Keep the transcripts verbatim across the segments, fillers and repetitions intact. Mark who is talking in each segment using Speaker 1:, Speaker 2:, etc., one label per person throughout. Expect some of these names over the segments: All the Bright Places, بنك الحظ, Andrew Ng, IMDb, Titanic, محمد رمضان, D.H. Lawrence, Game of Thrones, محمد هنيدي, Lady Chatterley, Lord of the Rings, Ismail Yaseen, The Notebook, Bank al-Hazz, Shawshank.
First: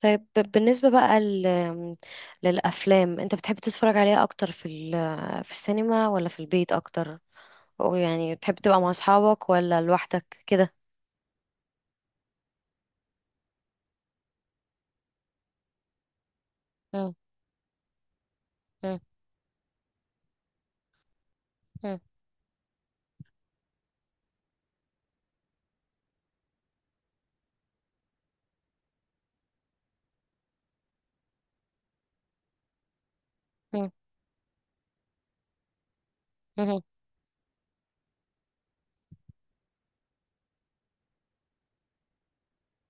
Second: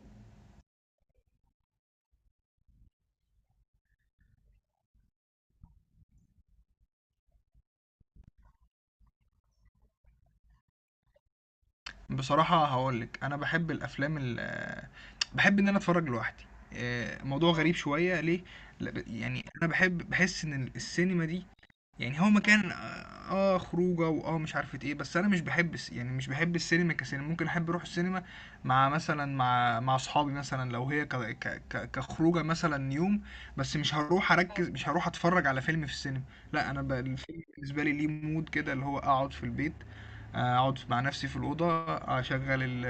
Speaker 1: طيب ب- بالنسبة بقى ل- للأفلام، أنت بتحب تتفرج عليها أكتر في ال- في السينما ولا في البيت أكتر؟ أو يعني بتحب تبقى مع أصحابك ولا لوحدك كده؟
Speaker 2: بصراحة هاقولك أنا باحب الأفلام ال باحب إن أنا أتفرج لوحدي.
Speaker 1: مم.
Speaker 2: آآ، موضوع غريب شوية ليه؟
Speaker 1: مم.
Speaker 2: ل يعني أنا باحب باحس إن السينما دي
Speaker 1: مم.
Speaker 2: يعني هو مكان اه آه خروجه واه مش عارفة ايه، بس انا مش بحب الس- يعني مش بحب السينما كسينما. ممكن احب اروح السينما مع مثلا مع مع اصحابي مثلا لو هي ك ك ك كخروجه مثلا يوم، بس
Speaker 1: مم.
Speaker 2: مش هروح اركز، مش هروح اتفرج على فيلم في السينما. لا
Speaker 1: مم.
Speaker 2: انا ب- الفيلم بالنسبه لي ليه مود كده، اللي هو اقعد في البيت. آه، اقعد مع نفسي في الاوضه، آه، اشغل ال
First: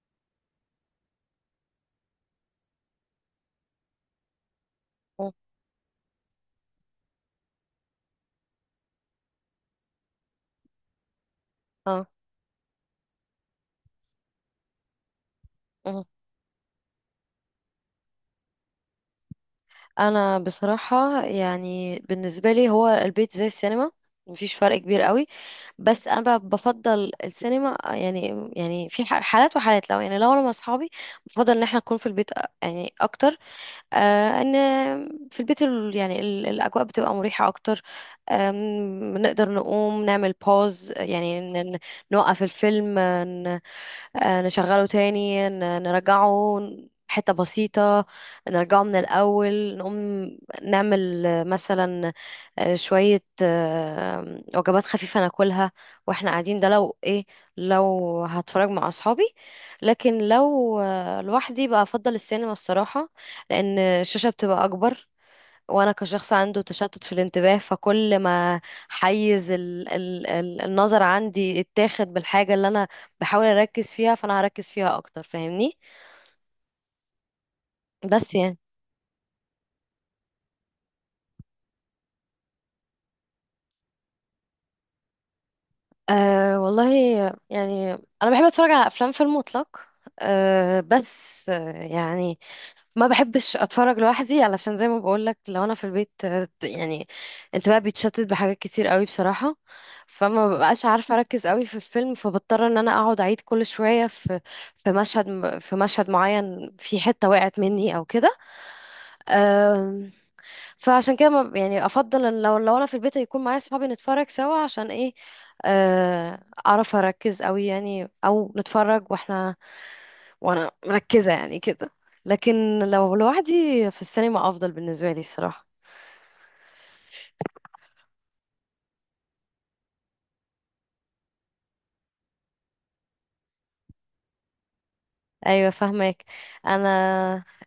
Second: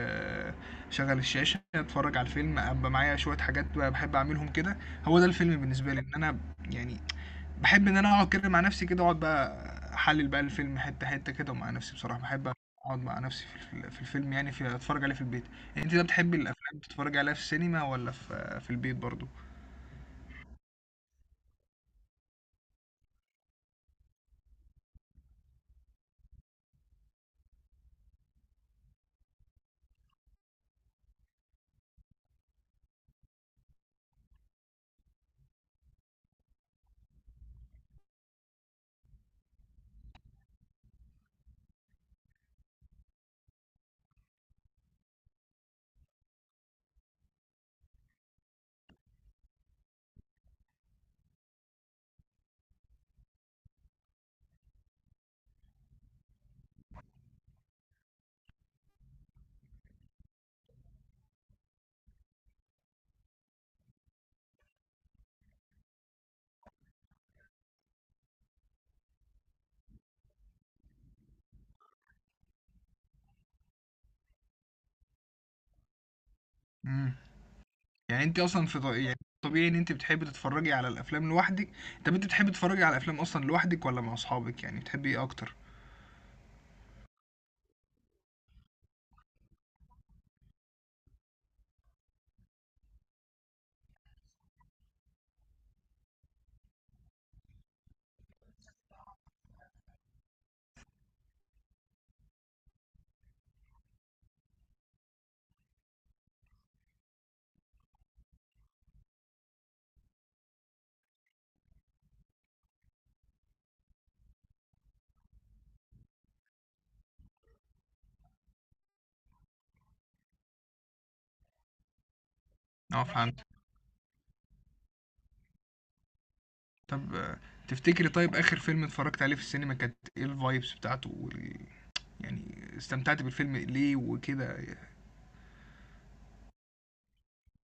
Speaker 2: اشغل الشاشه، اتفرج على الفيلم، ابقى معايا شويه حاجات بقى بحب اعملهم كده. هو ده
Speaker 1: مم.
Speaker 2: الفيلم بالنسبه لي، ان انا يعني باحب إن أنا أقعد كده مع نفسي كده، أقعد بقى أحلِّل بقى الفيلم حتّة، حتّة كده، ومع نفسي
Speaker 1: اه.
Speaker 2: بصراحة، باحب أقعد مع نفسي في ال في الفيلم، يعني ف أتفرّج عليه في البيت. أنتِ بقى
Speaker 1: مم.
Speaker 2: بتحبي الأفلام تتفرّجي عليها في السينما والّا في في البيت برضه؟
Speaker 1: أنا بصراحة يعني بالنسبة لي هو البيت زي السينما، مفيش فرق كبير قوي. بس انا بقى بفضل السينما، يعني يعني في ح- حالات وحالات. لو يعني لو انا مع اصحابي بفضل ان احنا نكون في البيت، أ- يعني اكتر. آه، ان في البيت ال- يعني ال- الاجواء بتبقى مريحه اكتر. آم، نقدر نقوم نعمل باوز، يعني ن- ن- نوقف الفيلم، آه، نشغله تاني، ن- نرجعه حتة بسيطة، نرجعه من الأول. نقوم نعمل آه، مثلا آه، شوية آه، وجبات خفيفة ناكلها واحنا قاعدين. ده لو ايه، لو هتفرج مع أصحابي. لكن لو آه، لوحدي بقى أفضل السينما الصراحة، لأن الشاشة بتبقى أكبر، وانا كشخص عنده تشتت في الانتباه، فكل ما حيز ال ال ال النظر عندي اتاخد بالحاجة اللي انا بحاول اركز فيها، فانا هركز فيها اكتر، فاهمني؟
Speaker 2: إمم. يعني
Speaker 1: بس
Speaker 2: أنتِ
Speaker 1: يعني
Speaker 2: أصلًا في ط يعني طبيعي إن أنتِ بتحبي تتفرّجي على الأفلام لوحدِك. طَب أنتِ بتحبي تتفرّجي على الأفلام أصلًا لوحدِك والّا مع أصحابِك، يعني بتحبي إيه أكتر؟
Speaker 1: أه والله يعني انا بحب اتفرج على افلام في المطلق. أه بس آه، يعني ما بحبش اتفرج لوحدي، علشان زي ما بقول لك لو انا في البيت آه، يعني انتباهي بيتشتت بحاجات كتير قوي بصراحة، فما ببقاش عارفة اركز قوي في الفيلم، فبضطر ان انا اقعد اعيد كل شوية في في مشهد في مشهد معين، في حتة وقعت مني او كده. آم، فعشان كده ما- يعني افضل ان لو لو انا في البيت يكون معايا صحابي نتفرج سوا، عشان ايه، آه، اعرف اركز قوي يعني، او نتفرج واحنا وانا مركزة يعني كده. لكن
Speaker 2: آه
Speaker 1: لو
Speaker 2: فهمت.
Speaker 1: لوحدي، في السينما افضل بالنسبة لي الصراحة.
Speaker 2: طَب آه، تفتكري طيب آخِر فيلم اتفرّجتِ عليه في السينما كانت إيه الvibes بتاعته وال يعني استمتعتِ بالفيلم ليه وكده؟
Speaker 1: ايوه فاهمك. انا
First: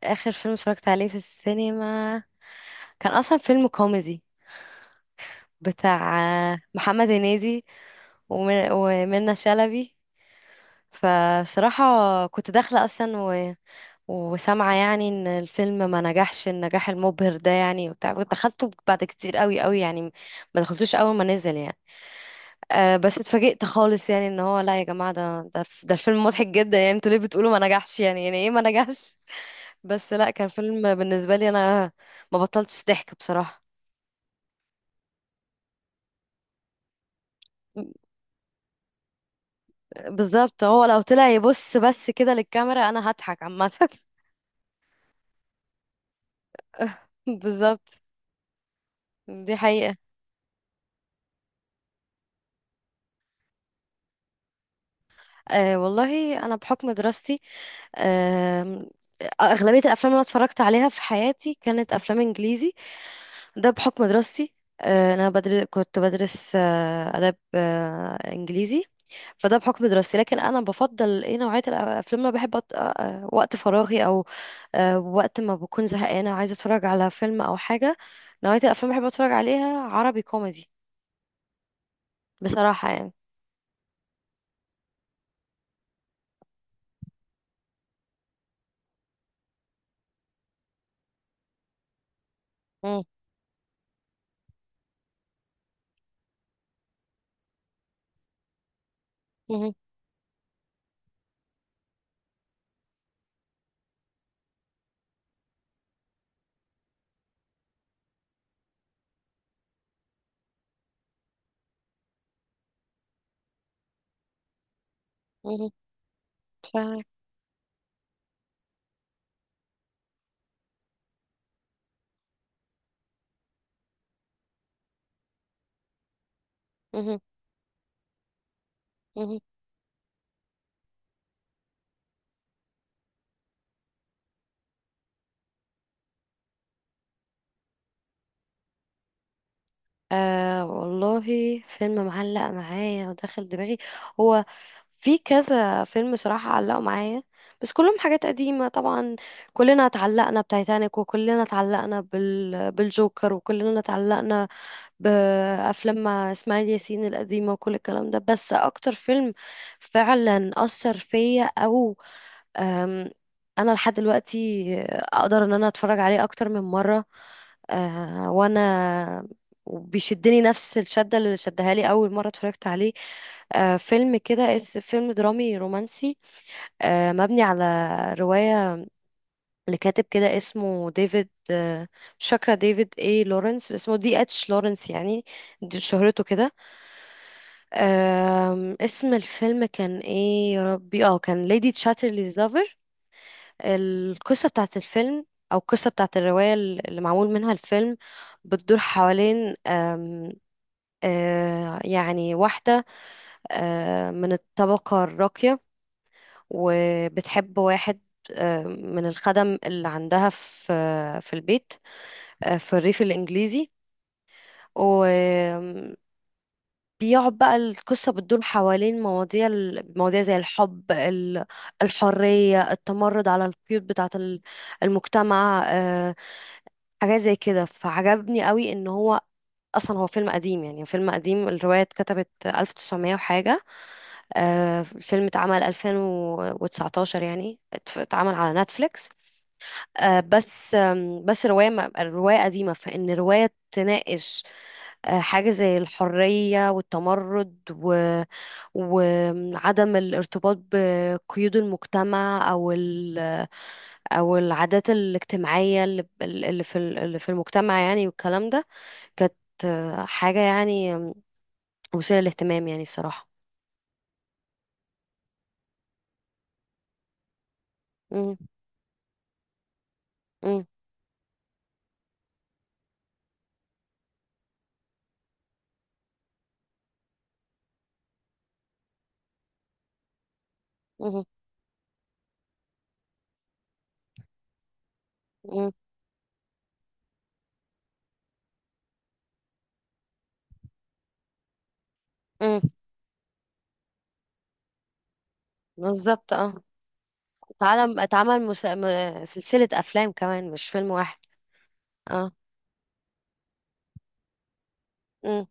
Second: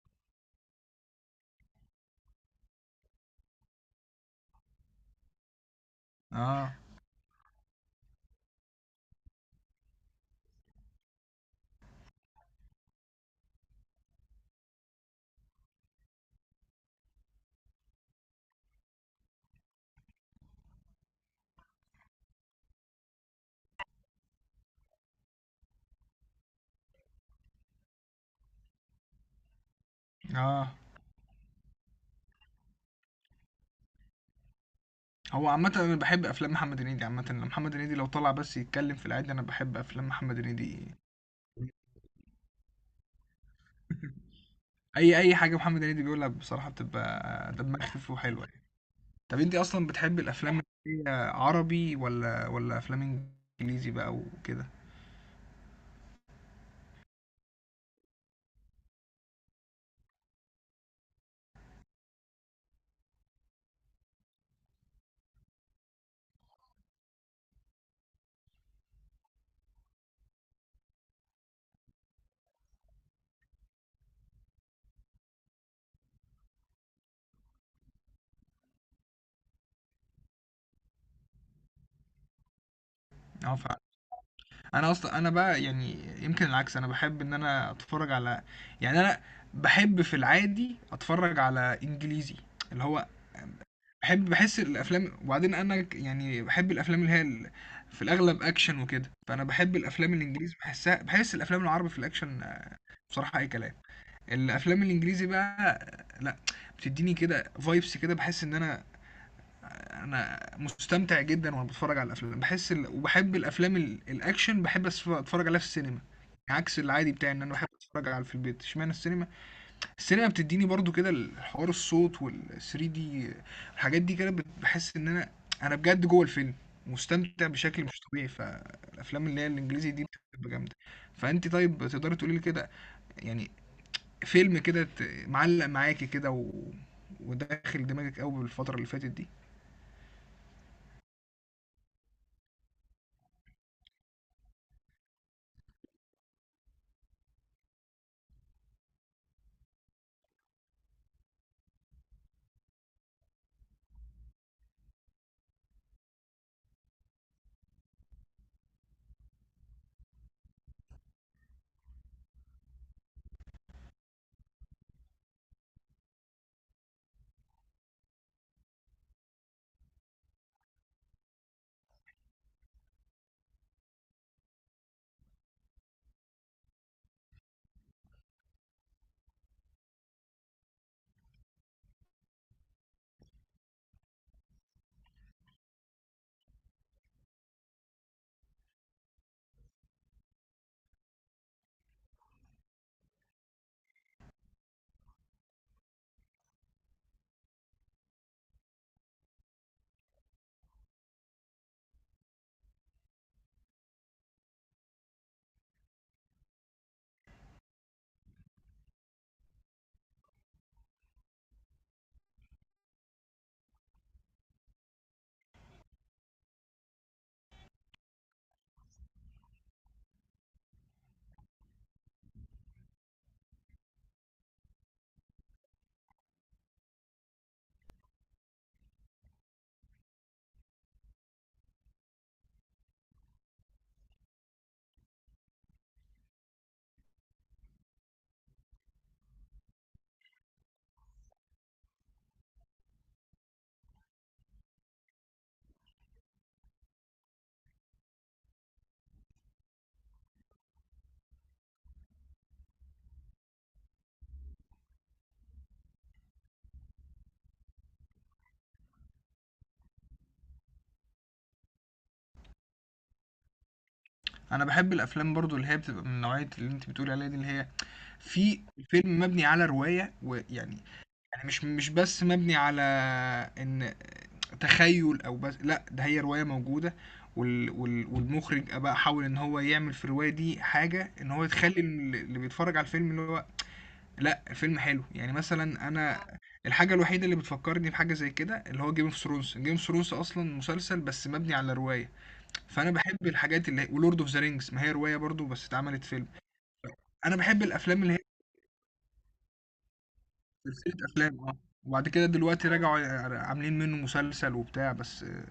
Speaker 1: اخر فيلم اتفرجت عليه في السينما كان اصلا فيلم كوميدي بتاع
Speaker 2: آه.
Speaker 1: محمد هنيدي ومن- ومنى شلبي. فبصراحة كنت داخلة اصلا وسامعة يعني ان الفيلم ما نجحش النجاح المبهر ده يعني، وبتاع دخلته بعد كتير قوي قوي يعني، ما دخلتوش اول ما نزل يعني. أه بس اتفاجئت خالص يعني ان هو لا يا جماعة، ده ده ده الفيلم مضحك جدا يعني، انتوا ليه بتقولوا ما نجحش يعني، يعني ايه ما نجحش؟ بس لا كان
Speaker 2: اه
Speaker 1: فيلم بالنسبة لي انا ما بطلتش ضحك بصراحة.
Speaker 2: هو عامة أنا بحب أفلام محمد هنيدي. عامة لما محمد هنيدي لو طلع بس يتكلم في العادي أنا بحب أفلام محمد
Speaker 1: بالظبط، هو
Speaker 2: هنيدي.
Speaker 1: لو طلع يبص بس كده للكاميرا انا هضحك عامة.
Speaker 2: أي أي حاجة محمد هنيدي بيقولها بصراحة بتبقى دمها
Speaker 1: بالظبط،
Speaker 2: خفيف وحلوة يعني. طب
Speaker 1: دي
Speaker 2: أنت أصلا
Speaker 1: حقيقة.
Speaker 2: بتحب الأفلام اللي هي عربي ولا ولا أفلام إنجليزي بقى وكده؟
Speaker 1: أه والله أنا بحكم دراستي، أم، أغلبية الأفلام اللي أنا اتفرجت عليها في حياتي كانت أفلام إنجليزي. ده بحكم دراستي. أه، أنا بدر... كنت بدرس أه، آداب أه، إنجليزي. فده بحكم دراستي. لكن أنا بفضل إيه، نوعية الأفلام اللي أنا بحب أط... أه، أه، وقت فراغي أو أه، وقت ما بكون زهقانة عايزة أتفرج على فيلم أو حاجة، نوعية الأفلام اللي بحب أتفرج عليها عربي كوميدي، بصراحة يعني.
Speaker 2: اه فعلا. أنا أصلا أنا بقى يعني يمكن العكس، أنا بحب إن أنا أتفرج على، يعني أنا بحب في العادي أتفرج على إنجليزي، اللي
Speaker 1: مم.
Speaker 2: هو باحب باحس الأفلام. وبعدين أنا ك يعني باحب الأفلام اللي هي ال في الأغلب أكشن وكده، فأنا
Speaker 1: مهم.
Speaker 2: باحب الأفلام الإنجليزي، باحسها، باحس الأفلام العربي في الأكشن آه، بصراحة أي كلام. الأفلام الإنجليزي بقى، آه، لأ، بتديني كده vibes كده، باحس إن أنا، أنا مستمتع جدًا وأنا باتفرج على الأفلام، باحس ال وباحب الأفلام ال الأكشن، باحب أس أتفرج عليها في
Speaker 1: مهم.
Speaker 2: السينما، عكس
Speaker 1: فاهمك.
Speaker 2: العادي بتاعي إن أنا باحب أتفرج على في البيت. اشمعنى السينما؟ السينما بتديني برضو كده الحوار الصوت وال 3 دي، الحاجات دي كده بت- بحس ان انا، انا بجد جوه الفيلم،
Speaker 1: مهم.
Speaker 2: مستمتع بشكل مش طبيعي. فالافلام
Speaker 1: مهم.
Speaker 2: اللي هي الانجليزي دي بتبقى جامده. فانت طيب تقدري تقولي لي كده يعني فيلم كده ت- معلق معاكي كده و... وداخل دماغك قوي بالفتره اللي فاتت دي.
Speaker 1: آه والله، فيلم معلق معايا وداخل دماغي، هو في كذا فيلم صراحة علقوا معايا، بس كلهم حاجات قديمة طبعا. كلنا اتعلقنا بتايتانيك، وكلنا اتعلقنا بال... بالجوكر، وكلنا اتعلقنا بأفلام مع إسماعيل ياسين القديمة، وكل الكلام ده. بس أكتر فيلم فعلا أثر فيا، أم، انا لحد دلوقتي اقدر ان انا اتفرج عليه اكتر من مره، أه، وانا بيشدني نفس الشده اللي شدها لي اول مره اتفرجت عليه، أه، فيلم كده اس فيلم درامي رومانسي، أه، مبني على روايه لكاتب كده اسمه ديفيد، أه، مش فاكره ديفيد ايه، لورنس اسمه، دي اتش لورنس يعني، دي شهرته كده. أم، اسم الفيلم كان ايه يا ربي، اه كان ليدي تشاترلي. القصة بتاعت الفيلم، أو القصة بتاعت الرواية اللي معمول منها الفيلم، بتدور حوالين آم، آه، يعني واحدة آه، من الطبقة الراقية وبتحب واحد آه، من الخدم اللي عندها في آه، في البيت، آه، في الريف الإنجليزي. بيقعد بقى القصة بتدور حوالين مواضيع ال- مواضيع زي الحب، ال- الحرية، التمرد على القيود بتاعة ال- المجتمع، آه، حاجات زي كده. فعجبني قوي ان هو اصلا هو فيلم قديم يعني، فيلم قديم، الرواية اتكتبت ألف وتسعمية وحاجة، آه، الفيلم اتعمل ألفين وتسعة عشر يعني ات- اتعمل على نتفليكس، آه، بس آم، بس رواية م- رواية قديمة، فإن رواية تناقش آه، حاجة زي الحرية والتمرد و- وعدم الارتباط بقيود المجتمع أو ال- أو العادات الاجتماعية اللي اللي في ال- اللي في المجتمع يعني والكلام ده، كانت آه، حاجة يعني آم، مثيرة للاهتمام يعني الصراحة.
Speaker 2: انا بحب الافلام برضو اللي هي بتبقى من نوعيه اللي انت بتقولي عليها دي اللي هي
Speaker 1: مم.
Speaker 2: في فيلم مبني على روايه
Speaker 1: مم.
Speaker 2: ويعني، يعني مش مش بس مبني على ان تخيل او بس لا، ده هي رواية موجودة، وال وال والمخرج بقى حاول ان هو يعمل في الرواية دي حاجة،
Speaker 1: مم.
Speaker 2: ان هو يخلي ال- اللي بيتفرج على الفيلم اللي هو لا، الفيلم حلو يعني.
Speaker 1: مم.
Speaker 2: مثلا انا الحاجة الوحيدة اللي بتفكرني بحاجة زي كده اللي هو جيم اوف ثرونز. جيم اوف ثرونز اصلا مسلسل بس مبني على رواية.
Speaker 1: مم.
Speaker 2: فانا بحب الحاجات اللي ولورد اوف ذا رينجز، ما هي رواية برضو بس اتعملت فيلم.
Speaker 1: بالظبط اه،
Speaker 2: انا بحب
Speaker 1: اتعلم
Speaker 2: الافلام اللي هي
Speaker 1: اتعمل مس... م- سلسلة أفلام كمان، مش فيلم
Speaker 2: سلسلة
Speaker 1: واحد.
Speaker 2: أفلام اه وبعد كده
Speaker 1: اه.
Speaker 2: دلوقتي رجعوا عاملين منه مسلسل وبتاع. بس
Speaker 1: امم.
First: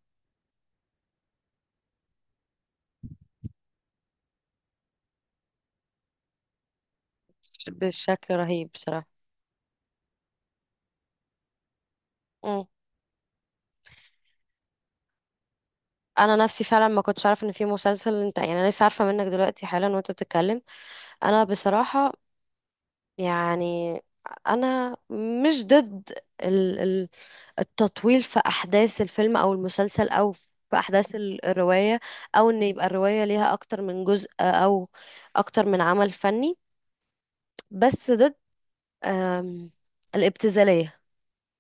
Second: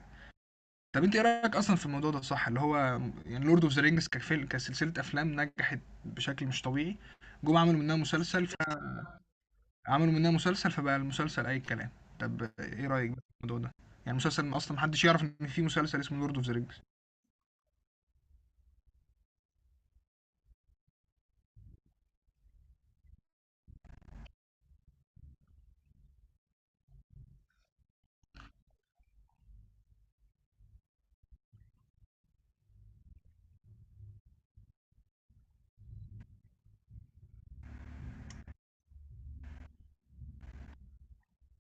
Speaker 2: طب انت ايه رأيك اصلا في الموضوع ده صح؟ اللي هو يعني لورد اوف ذا رينجز كفيلم كسلسلة افلام نجحت بشكل مش طبيعي. جم عملوا منها
Speaker 1: بشكل
Speaker 2: مسلسل
Speaker 1: رهيب بصراحة.
Speaker 2: عملوا منها مسلسل فبقى المسلسل اي كلام. طب
Speaker 1: امم.
Speaker 2: ايه رأيك بقى في الموضوع ده؟ يعني مسلسل اصلا محدش يعرف ان في مسلسل اسمه لورد
Speaker 1: انا
Speaker 2: اوف ذا
Speaker 1: نفسي
Speaker 2: رينجز.
Speaker 1: فعلا ما كنتش عارفه ان في مسلسل، انت يعني انا لسه عارفه منك دلوقتي حالا وانت بتتكلم. انا بصراحه يعني انا مش ضد ال- ال- التطويل في احداث الفيلم او المسلسل او في احداث ال- الروايه، او ان يبقى الروايه ليها اكتر من جزء او اكتر من عمل فني. بس ضد آم، الابتذاليه.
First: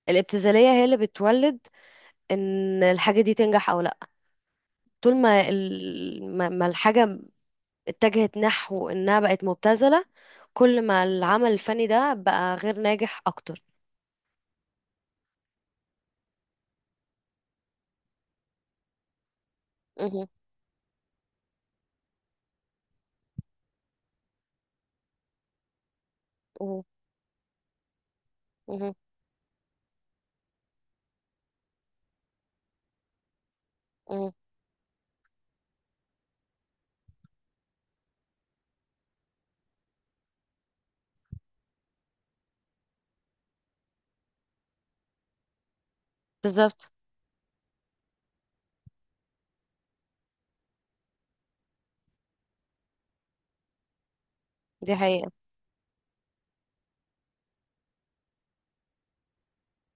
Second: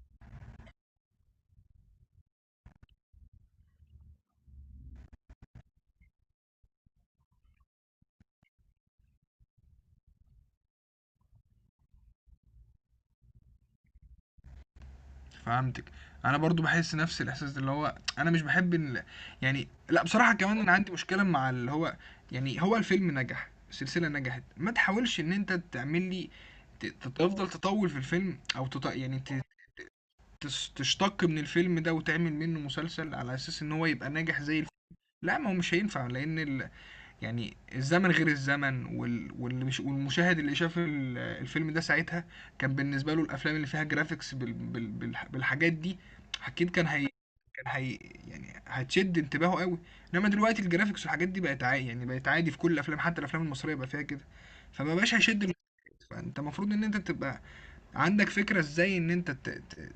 Speaker 1: الابتذاليه هي اللي بتولد ان الحاجه دي تنجح او لا. طول ما ال- ما ما الحاجة اتجهت نحو إنها بقت مبتذلة، كل ما العمل الفني ده بقى غير ناجح أكتر.
Speaker 2: فهمتِك. أنا برضه باحس نفس الإحساس اللي هو أنا مش باحب ال يعني لأ
Speaker 1: مهم.
Speaker 2: بصراحة، كمان أنا عندي مشكلة مع اللي هو يعني هو الفيلم نجح، السلسلة نجحت، ما تحاولش إن أنت تعمل لي
Speaker 1: مهم.
Speaker 2: ت ت تفضل تطوّل في الفيلم أو تط
Speaker 1: مهم.
Speaker 2: يعني ت تس تشتق من الفيلم ده وتعمل منه مسلسل على أساس إن هو يبقى
Speaker 1: مهم.
Speaker 2: ناجح زي الف لأ، ما هو مش هينفع لأن ال يعني الزمن غير الزمن، وال... واللي مش... والمشاهد اللي شاف ال- الفيلم ده ساعتها كان بالنسبة له الأفلام اللي فيها جرافيكس بال... بال... بال... بالحاجات دي أكيد كان
Speaker 1: بالظبط،
Speaker 2: هي كان هي يعني هتشد انتباهه قوي. إنما دلوقتي الجرافيكس والحاجات دي بقت عادي، يعني بقت عادي في كل الأفلام، حتى الأفلام المصرية بقى فيها كده. فما
Speaker 1: دي
Speaker 2: بقاش
Speaker 1: حقيقة.
Speaker 2: هيشد المشاهد. فأنت المفروض إن أنت تبقى عندك فكرة إزاي إن أنت ت... ت...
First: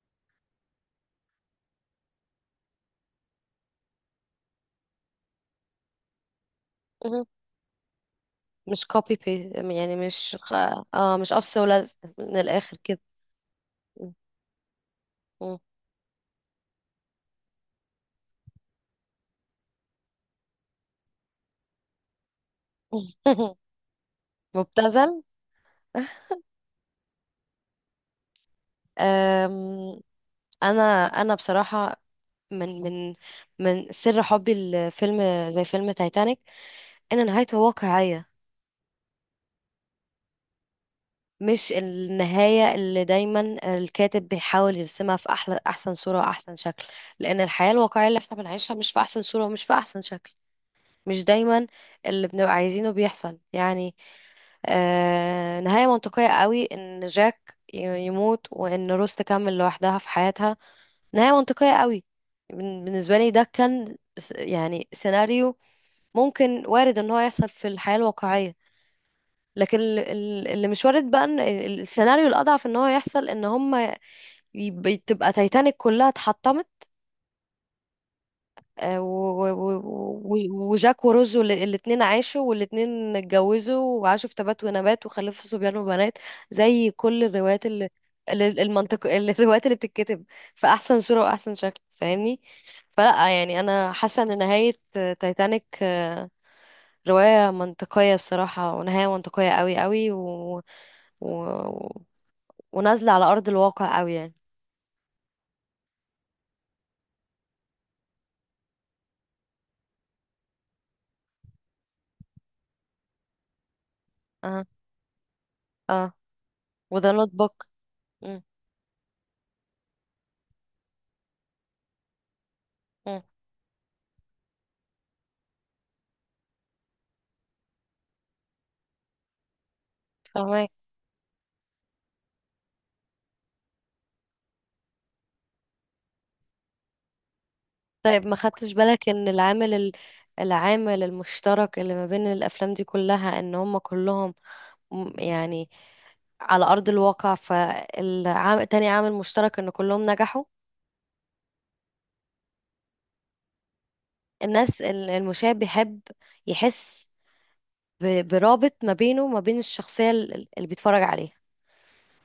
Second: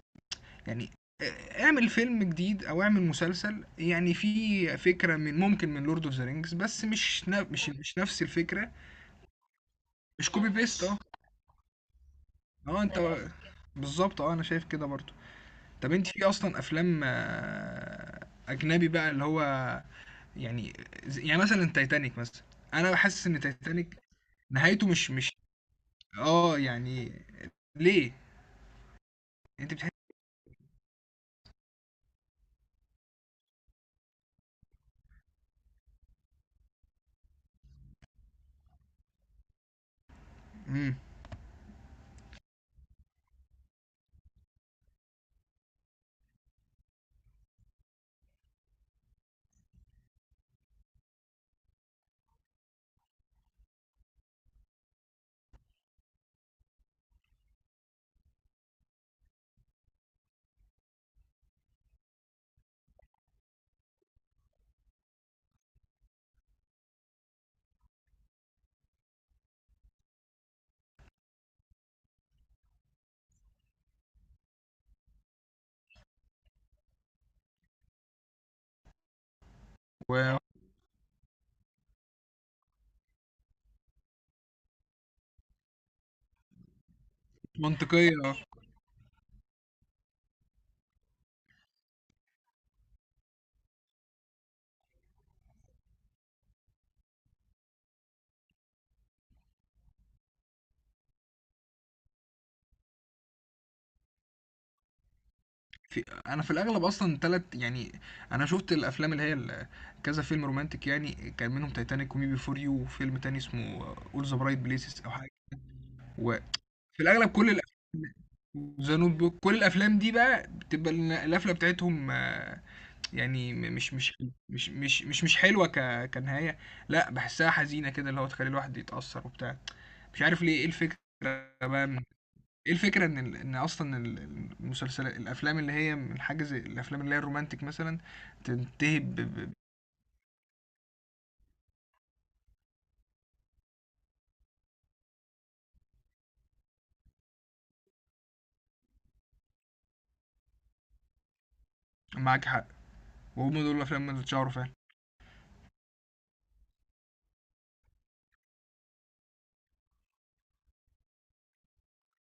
Speaker 2: يعني آه، اعمل فيلم جديد او اعمل مسلسل يعني فيه فكرة، من ممكن من لورد اوف ذا رينجز، بس
Speaker 1: مهم.
Speaker 2: مش نا- مش مش نفس الفكرة.
Speaker 1: مش copy paste يعني،
Speaker 2: مش
Speaker 1: مش
Speaker 2: كوبي
Speaker 1: خ-
Speaker 2: بيست اه
Speaker 1: اه مش قص ولزق من
Speaker 2: مش
Speaker 1: الآخر
Speaker 2: اه انت
Speaker 1: كده.
Speaker 2: بنفس كده.
Speaker 1: مهم.
Speaker 2: بالظبط اه انا شايف كده برضو.
Speaker 1: مهم.
Speaker 2: طب انت في اصلا افلام آه، اجنبي بقى اللي هو يعني زي، يعني مثلا تايتانيك مثلا. انا بحس ان تايتانيك نهايته مش
Speaker 1: مبتذل.
Speaker 2: مش اه يعني ليه انت بتحس؟
Speaker 1: أم، أنا أنا بصراحة من من من سر حبي لفيلم زي فيلم تايتانيك إن نهايته واقعية،
Speaker 2: امم
Speaker 1: مش النهاية اللي دايما الكاتب بيحاول يرسمها في أحلى أحسن صورة وأحسن شكل. لأن الحياة الواقعية اللي احنا بنعيشها مش في أحسن صورة ومش في أحسن شكل، مش دايما اللي بنبقى عايزينه بيحصل يعني. آه، نهاية منطقية قوي إن جاك ي- يموت وإن روز تكمل لوحدها في حياتها، نهاية منطقية قوي. بن- بالنسبة لي ده كان س- يعني سيناريو ممكن وارد إن هو يحصل في الحياة الواقعية. لكن ال- ال- اللي مش وارد بقى ان ال- السيناريو الاضعف ان هو يحصل ان هم يب- تبقى تايتانيك كلها اتحطمت، آه، و- و- و- و- وجاك وروز الاثنين عاشوا والاثنين اتجوزوا وعاشوا في تبات ونبات وخلفوا صبيان وبنات، زي كل الروايات اللي
Speaker 2: ومنطقية.
Speaker 1: ال- المنطق. الروايات اللي بتتكتب في احسن صورة واحسن شكل، فاهمني؟ فلا يعني انا حاسة ان نهاية تايتانيك آه، رواية منطقية بصراحة ونهاية منطقية قوي قوي و... و... ونازلة على أرض الواقع قوي يعني.
Speaker 2: في، انا في الاغلب اصلا تلت يعني، انا شفت الافلام اللي هي ال- كذا فيلم رومانتك يعني، كان منهم تايتانيك ومي بي فور يو وفيلم تاني اسمه اول ذا برايت
Speaker 1: اه.
Speaker 2: بليسز او حاجه.
Speaker 1: اه.
Speaker 2: وفي
Speaker 1: وذا نوت
Speaker 2: الاغلب كل
Speaker 1: بوك.
Speaker 2: الافلام، ذا نوت بوك، كل الافلام دي بقى بتبقى ال- القفله بتاعتهم آه، يعني م- مش مش مش مش مش مش حلوه ك كنهايه. لا بحسها حزينه كده اللي هو تخلي الواحد يتاثر وبتاع. مش عارف ليه ايه
Speaker 1: فاهمك.
Speaker 2: الفكره بقى. ايه الفكرة ان ال- ان اصلا ال- المسلسلات، الافلام اللي هي من حاجة زي الافلام اللي هي الرومانتك مثلا
Speaker 1: طيب ما خدتش
Speaker 2: تنتهي
Speaker 1: بالك
Speaker 2: ب... ب...
Speaker 1: ان
Speaker 2: ب-
Speaker 1: العامل ال- العامل المشترك اللي ما بين الافلام دي كلها ان هم كلهم م- يعني على ارض الواقع. فالعام تاني عامل مشترك ان كلهم نجحوا.
Speaker 2: معاك حق، وهم دول الافلام اللي اتشهروا فعلا.
Speaker 1: الناس ال- المشاهد بيحب يحس ب- برابط ما بينه وما بين الشخصية ال- اللي بيتفرج عليها.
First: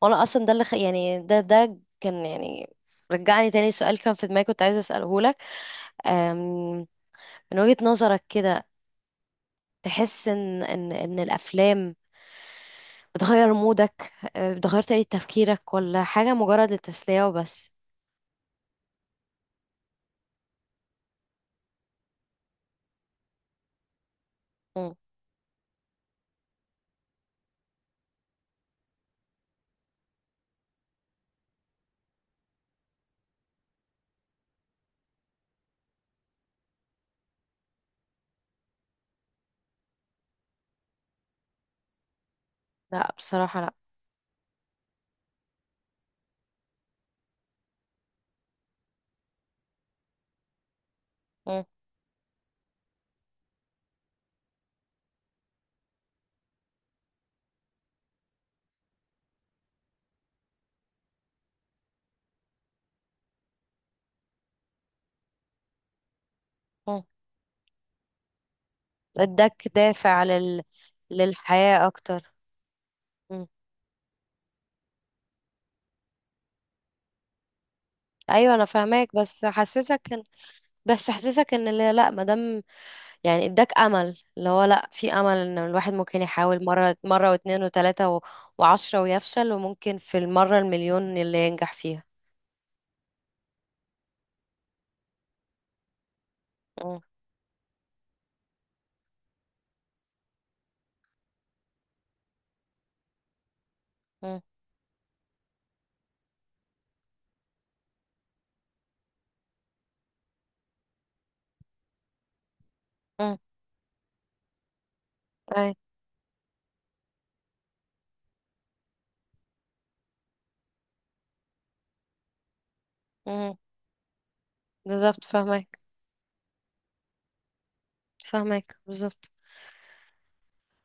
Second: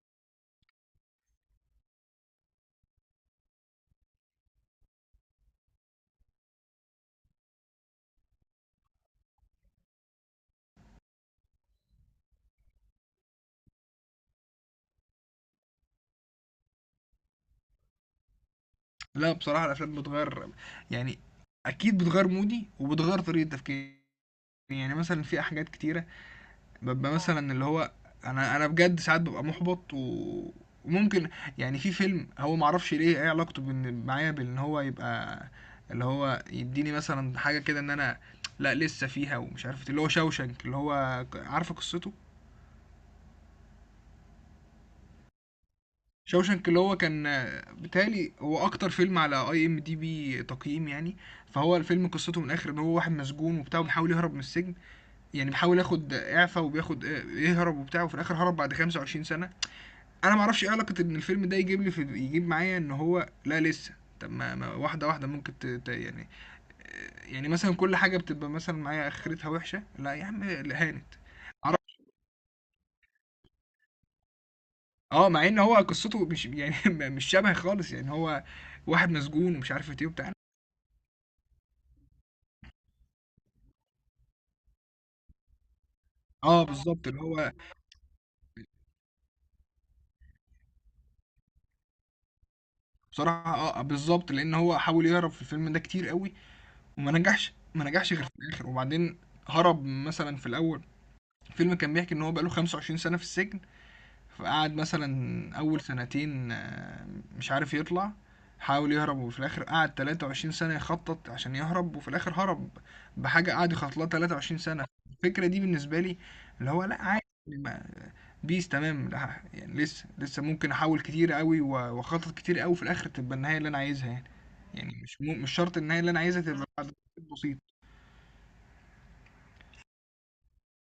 Speaker 1: وانا اصلا ده اللي خ... يعني ده ده كان يعني رجعني تاني سؤال كان في دماغي كنت عايزة اسأله، أم، من وجهة نظرك كده، تحس ان ان ان الافلام بتغير مودك، أه، بتغير طريقة تفكيرك، ولا حاجة مجرد للتسلية وبس؟
Speaker 2: لا بصراحة الافلام بتغير، يعني اكيد بتغير مودي وبتغير طريقة تفكيري. يعني
Speaker 1: مم.
Speaker 2: مثلا في حاجات كتيرة بابقى مثلا اللي هو، أنا أنا بجد ساعات بابقى مُحبَط و وممكن، يعني في فيلم هو ما أعرفش ليه إيه علاقته بإن معايا، بإن هو يبقى اللي هو يدّيني مثلا حاجة كده إن أنا لأ لسه فيها ومش عارف إيه، اللي هو Shawshank، اللي هو ك عارفة قصته؟
Speaker 1: لا بصراحة لا.
Speaker 2: Shawshank اللي هو كان بيتهيأ لي هو أكتر فيلم على IMDb تقييم يعني.
Speaker 1: مم.
Speaker 2: فهو الفيلم قصته من الآخر إن هو واحد مسجون وبتاع وبيحاول يهرب من السجن، يعني بيحاول ياخد إعفا وبياخد آآ يهرب وبتاع، وفي الآخر هرب بعد 25 سنة. انا ما اعرفش ايه علاقه ان الفيلم ده يجيب لي، في يجيب معايا ان هو لا لسه. طب ما, ما واحده واحده ممكن ت... ت... يعني،
Speaker 1: مم.
Speaker 2: يعني مثلا كل حاجه بتبقى مثلا معايا اخرتها
Speaker 1: اداك
Speaker 2: وحشه، لا
Speaker 1: دافع
Speaker 2: يا عم
Speaker 1: لل
Speaker 2: هانت. عرف-
Speaker 1: للحياة اكتر. مم.
Speaker 2: اه مع ان هو قصته مش يعني مش شبه خالص يعني هو
Speaker 1: ايوه انا
Speaker 2: واحد
Speaker 1: فاهماك، بس
Speaker 2: مسجون ومش عارف
Speaker 1: حسسك
Speaker 2: ايه
Speaker 1: ان
Speaker 2: وبتاع.
Speaker 1: بس حسسك ان لا لا، مادام يعني اداك امل اللي هو لا، في امل ان الواحد ممكن
Speaker 2: اه
Speaker 1: يحاول مرة
Speaker 2: بالظبط اللي
Speaker 1: مرة
Speaker 2: هو
Speaker 1: واتنين وتلاتة و... وعشرة ويفشل، وممكن في المرة المليون اللي ينجح فيها.
Speaker 2: بصراحه، اه بالظبط، لان هو حاول يهرب في الفيلم ده كتير قوي،
Speaker 1: مم.
Speaker 2: وما نجحش ما نجحش غير في الاخر، وبعدين هرب مثلا في الاول. الفيلم كان بيحكي ان هو بقاله خمسة وعشرين سنة سنه في السجن.
Speaker 1: مم.
Speaker 2: فقعد مثلا اول سنتين، آه، مش عارف يطلع، حاول يهرب، وفي الاخر قعد 23 سنة يخطط عشان يهرب، وفي الاخر هرب
Speaker 1: امم.
Speaker 2: بحاجة قعد يخطط لها 23 سنة. الفكرة دي
Speaker 1: اي.
Speaker 2: بالنسبة لي اللي هو لا عادي، ما- بيس تمام، لا يعني لسه لسه ممكن احاول كتير قوي و- واخطط كتير قوي، في الاخر تبقى النهاية
Speaker 1: امم.
Speaker 2: اللي انا عايزها يعني. يعني مش
Speaker 1: بالظبط
Speaker 2: مو مش شرط
Speaker 1: فاهمك،
Speaker 2: النهاية اللي انا عايزها تبقى بعد تخطيط بسيط.
Speaker 1: فاهمك بالظبط.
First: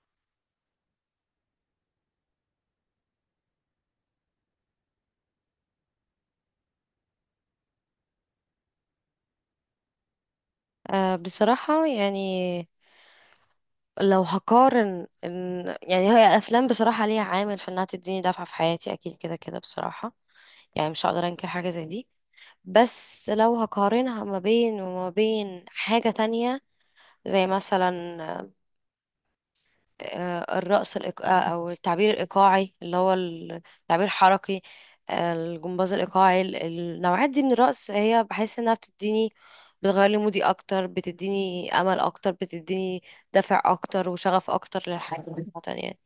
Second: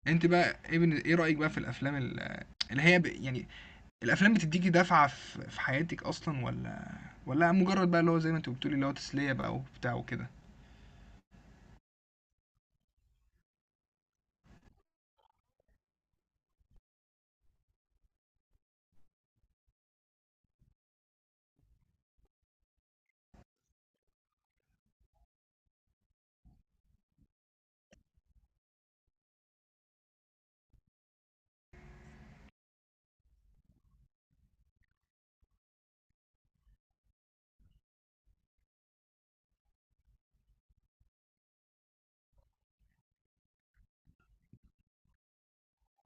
Speaker 2: انت بقى ايه بن- إيه رأيك بقى في الافلام ال- اللي هي ب- يعني الافلام بتديكي دفعة في في حياتك اصلا ولا ولا مجرد بقى اللي هو زي ما انت بتقولي اللي هو تسلية بقى وبتاع وكده؟
Speaker 1: آه بصراحة يعني، لو هقارن إن يعني هي الأفلام بصراحة ليها عامل في إنها تديني دفعة في حياتي، أكيد كده كده بصراحة، يعني مش هقدر أنكر حاجة زي دي. بس لو هقارنها ما بين وما بين حاجة تانية زي مثلا آه، الرقص الإيق... آه، أو التعبير الإيقاعي اللي هو ال- تعبير حركي، آه، الجمباز الإيقاعي، ال- النوعات دي من الرقص، هي بحس إنها بتديني، بتغير لي مودي أكتر، بتديني أمل أكتر، بتديني دافع أكتر وشغف أكتر للحياة عامة يعني.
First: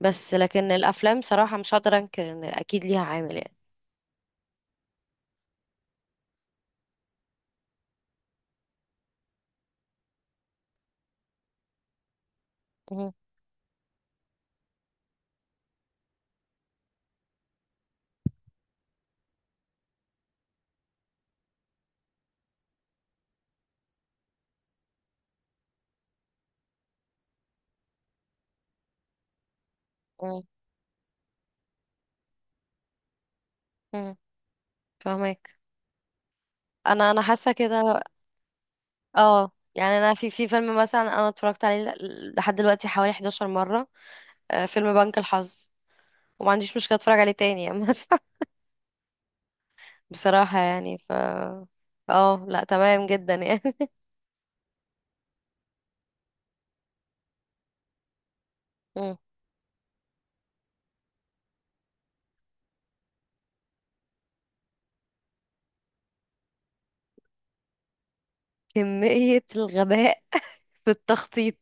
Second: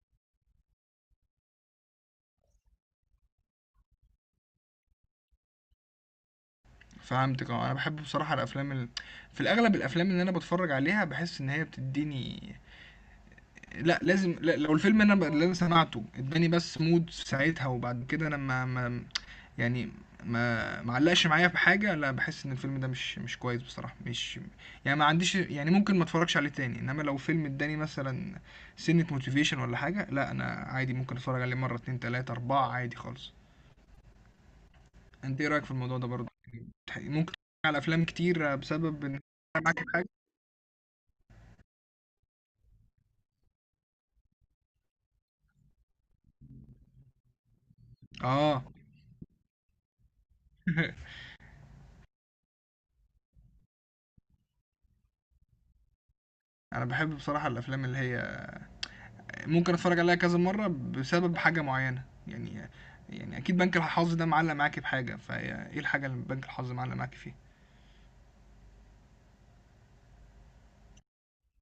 Speaker 1: بس لكن الأفلام صراحة مش هقدر أنكر إن أكيد ليها عامل يعني.
Speaker 2: فهمتك. اه انا بحب بصراحة الافلام ال... في الاغلب الافلام اللي انا بتفرج عليها بحس ان هي بتديني
Speaker 1: مم.
Speaker 2: لا لازم. لا لو الفيلم انا ب... اللي انا سمعته اداني بس مود ساعتها، وبعد كده انا ما, ما يعني ما ما علقش معايا في حاجة، لا بحس ان الفيلم ده مش مش كويس بصراحة، مش يعني ما عنديش، يعني ممكن ما اتفرجش عليه تاني. انما لو فيلم اداني مثلا سنة موتيفيشن ولا حاجة، لا
Speaker 1: مم.
Speaker 2: انا عادي ممكن اتفرج عليه مرة اتنين تلاتة اربعة عادي خالص.
Speaker 1: مم.
Speaker 2: انت ايه
Speaker 1: فاهمك.
Speaker 2: رايك في الموضوع ده برضه؟ ممكن
Speaker 1: أنا أنا
Speaker 2: تتفرج
Speaker 1: حاسة
Speaker 2: على
Speaker 1: كده.
Speaker 2: افلام كتير بسبب ان
Speaker 1: اه
Speaker 2: أنا معاك في
Speaker 1: يعني
Speaker 2: حاجه
Speaker 1: انا في في فيلم مثلا انا اتفرجت عليه ل- لحد دلوقتي حوالي إحداشر مره، آه، فيلم بنك الحظ، وما عنديش مشكلة اتفرج عليه تاني يعني.
Speaker 2: اه
Speaker 1: بصراحة يعني ف اه لا تمام جدا يعني.
Speaker 2: انا بحب بصراحه الافلام اللي هي
Speaker 1: مم.
Speaker 2: ممكن اتفرج عليها كذا مره بسبب حاجه معينه يعني. يعني اكيد بنك الحظ ده معلق معاكي بحاجه، فهي ايه الحاجه اللي بنك الحظ معلق معاكي فيها؟
Speaker 1: كمية الغباء في التخطيط،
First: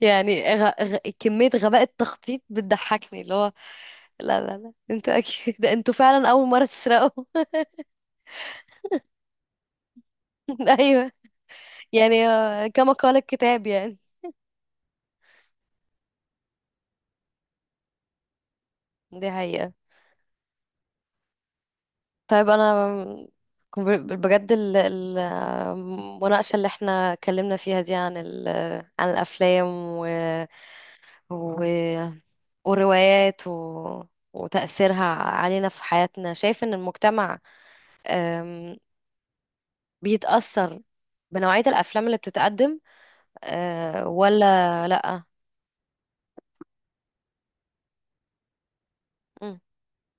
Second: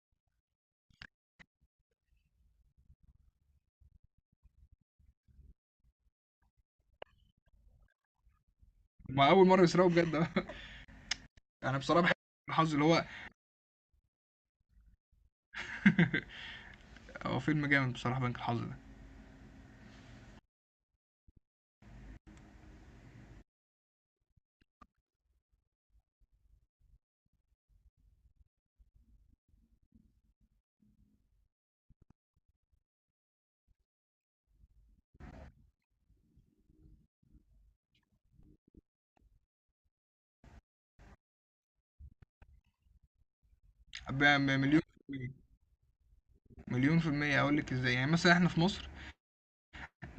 Speaker 1: يعني غ... غ... كمية غباء التخطيط بتضحكني، اللي هو لا لا لا، انتوا اكيد ده انتوا فعلا اول مرة تسرقوا.
Speaker 2: ما اول مره يسرقوا بجد
Speaker 1: ايوه،
Speaker 2: انا بصراحه بحب
Speaker 1: يعني
Speaker 2: بنك
Speaker 1: آه،
Speaker 2: الحظ اللي
Speaker 1: كما
Speaker 2: هو
Speaker 1: قال الكتاب يعني.
Speaker 2: هو فيلم جامد بصراحه بنك الحظ ده.
Speaker 1: دي حقيقة. طيب انا كنت ب- بجد ال- ال- المناقشة اللي احنا اتكلمنا فيها دي عن ال... عن الافلام و... والروايات و... وتأثيرها علينا في حياتنا، شايف إن المجتمع أم، بيتأثر بنوعية الأفلام اللي بتتقدم، أه،
Speaker 2: ب- ب- مليون
Speaker 1: ولا
Speaker 2: في
Speaker 1: لأ؟
Speaker 2: المية. مليون في المية أقول لك إزاي. يعني مثلا إحنا في مصر
Speaker 1: مم.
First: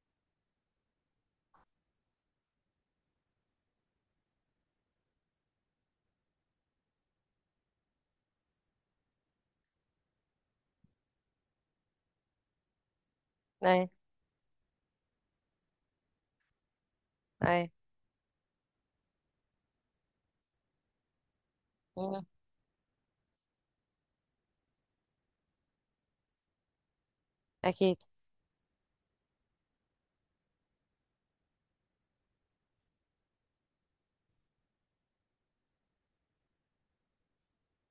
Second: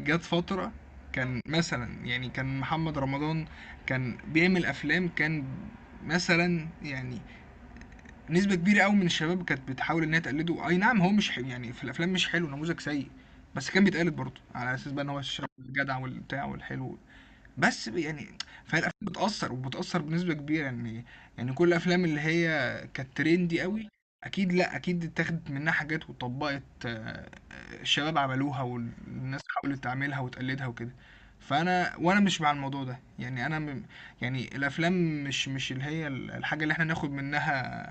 Speaker 2: جات فترة كان مثلا يعني كان محمد رمضان كان بيعمل افلام، كان مثلا يعني نسبة كبيرة قوي من الشباب كانت بتحاول انها تقلده. اي نعم هو مش حلو يعني في الافلام، مش حلو، نموذج سيء، بس كان
Speaker 1: أي.
Speaker 2: بيتقلد برضه على اساس بقى ان هو الشاب الجدع والبتاع والحلو.
Speaker 1: أي.
Speaker 2: بس ب- يعني فهي الافلام بتاثر وبتاثر بنسبه كبيره يعني. يعني كل الافلام اللي
Speaker 1: مم.
Speaker 2: هي كانت ترندي قوي، اكيد، لا اكيد اتاخدت منها حاجات وطبقت، آه، آه،
Speaker 1: أكيد.
Speaker 2: الشباب عملوها والناس حاولت تعملها وتقلدها وكده. فانا وانا مش مع الموضوع ده يعني انا م... يعني الافلام مش مش اللي هي ال- الحاجه اللي احنا ناخد منها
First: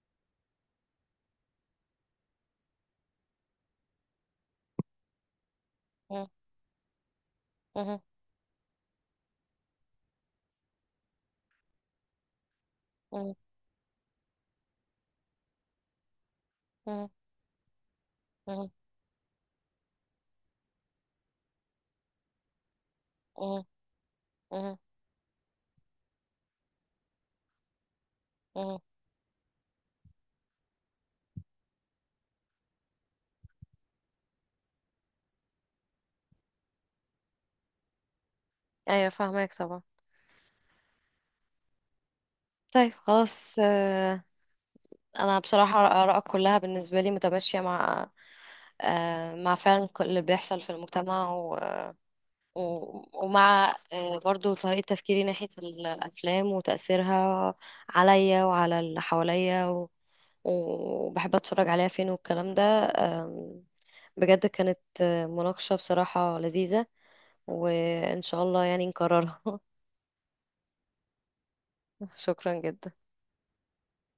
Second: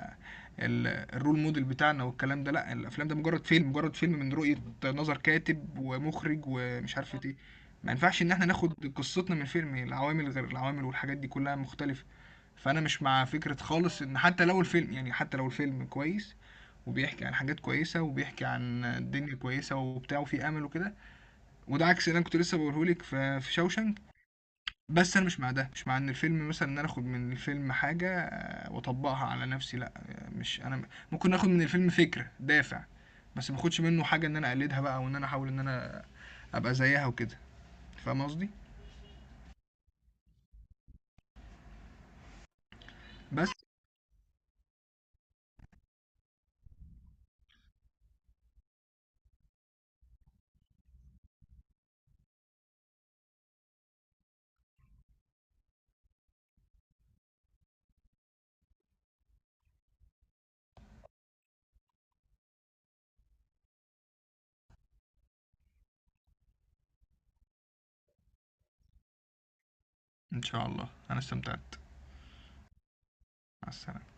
Speaker 2: ال- الرول موديل بتاعنا والكلام ده، لا الافلام ده مجرد فيلم، مجرد فيلم من رؤيه، نظر كاتب
Speaker 1: مم.
Speaker 2: ومخرج ومش عارف ايه. ما
Speaker 1: مم.
Speaker 2: ينفعش ان احنا ناخد قصتنا من فيلم، العوامل غير العوامل والحاجات دي كلها مختلفة. فانا مش مع
Speaker 1: مم.
Speaker 2: فكرة خالص ان حتى لو الفيلم يعني حتى لو الفيلم كويس
Speaker 1: مم.
Speaker 2: وبيحكي عن حاجات كويسة وبيحكي
Speaker 1: مم.
Speaker 2: عن الدنيا كويسة وبتاع وفي امل وكده، وده عكس اللي انا كنت لسه بقولهولك في في
Speaker 1: مم.
Speaker 2: شوشنك.
Speaker 1: مم.
Speaker 2: بس انا مش مع ده، مش مع ان الفيلم مثلا ان انا اخد من الفيلم حاجة
Speaker 1: مم.
Speaker 2: واطبقها على نفسي، لا، مش، انا ممكن اخد من الفيلم فكرة، دافع، بس ما اخدش منه حاجة ان انا اقلدها بقى وان انا احاول ان انا ابقى زيها وكده. فاهم قصدي؟
Speaker 1: أيوة فاهمك طبعا. طيب خلاص
Speaker 2: بس
Speaker 1: أه، أنا بصراحة آرائك كلها بالنسبة لي متماشية مع آه، مع فعلا كل اللي بيحصل في المجتمع، و- ومع آه، برضو طريقة تفكيري ناحية الأفلام وتأثيرها عليا وعلى اللي حواليا و- وبحب أتفرج عليها فين والكلام ده، آم، بجد كانت آه، مناقشة بصراحة لذيذة، وإن شاء الله يعني نكررها.
Speaker 2: إن شاء الله أنا استمتعت.
Speaker 1: شكرا جدا.
Speaker 2: مع السلامة.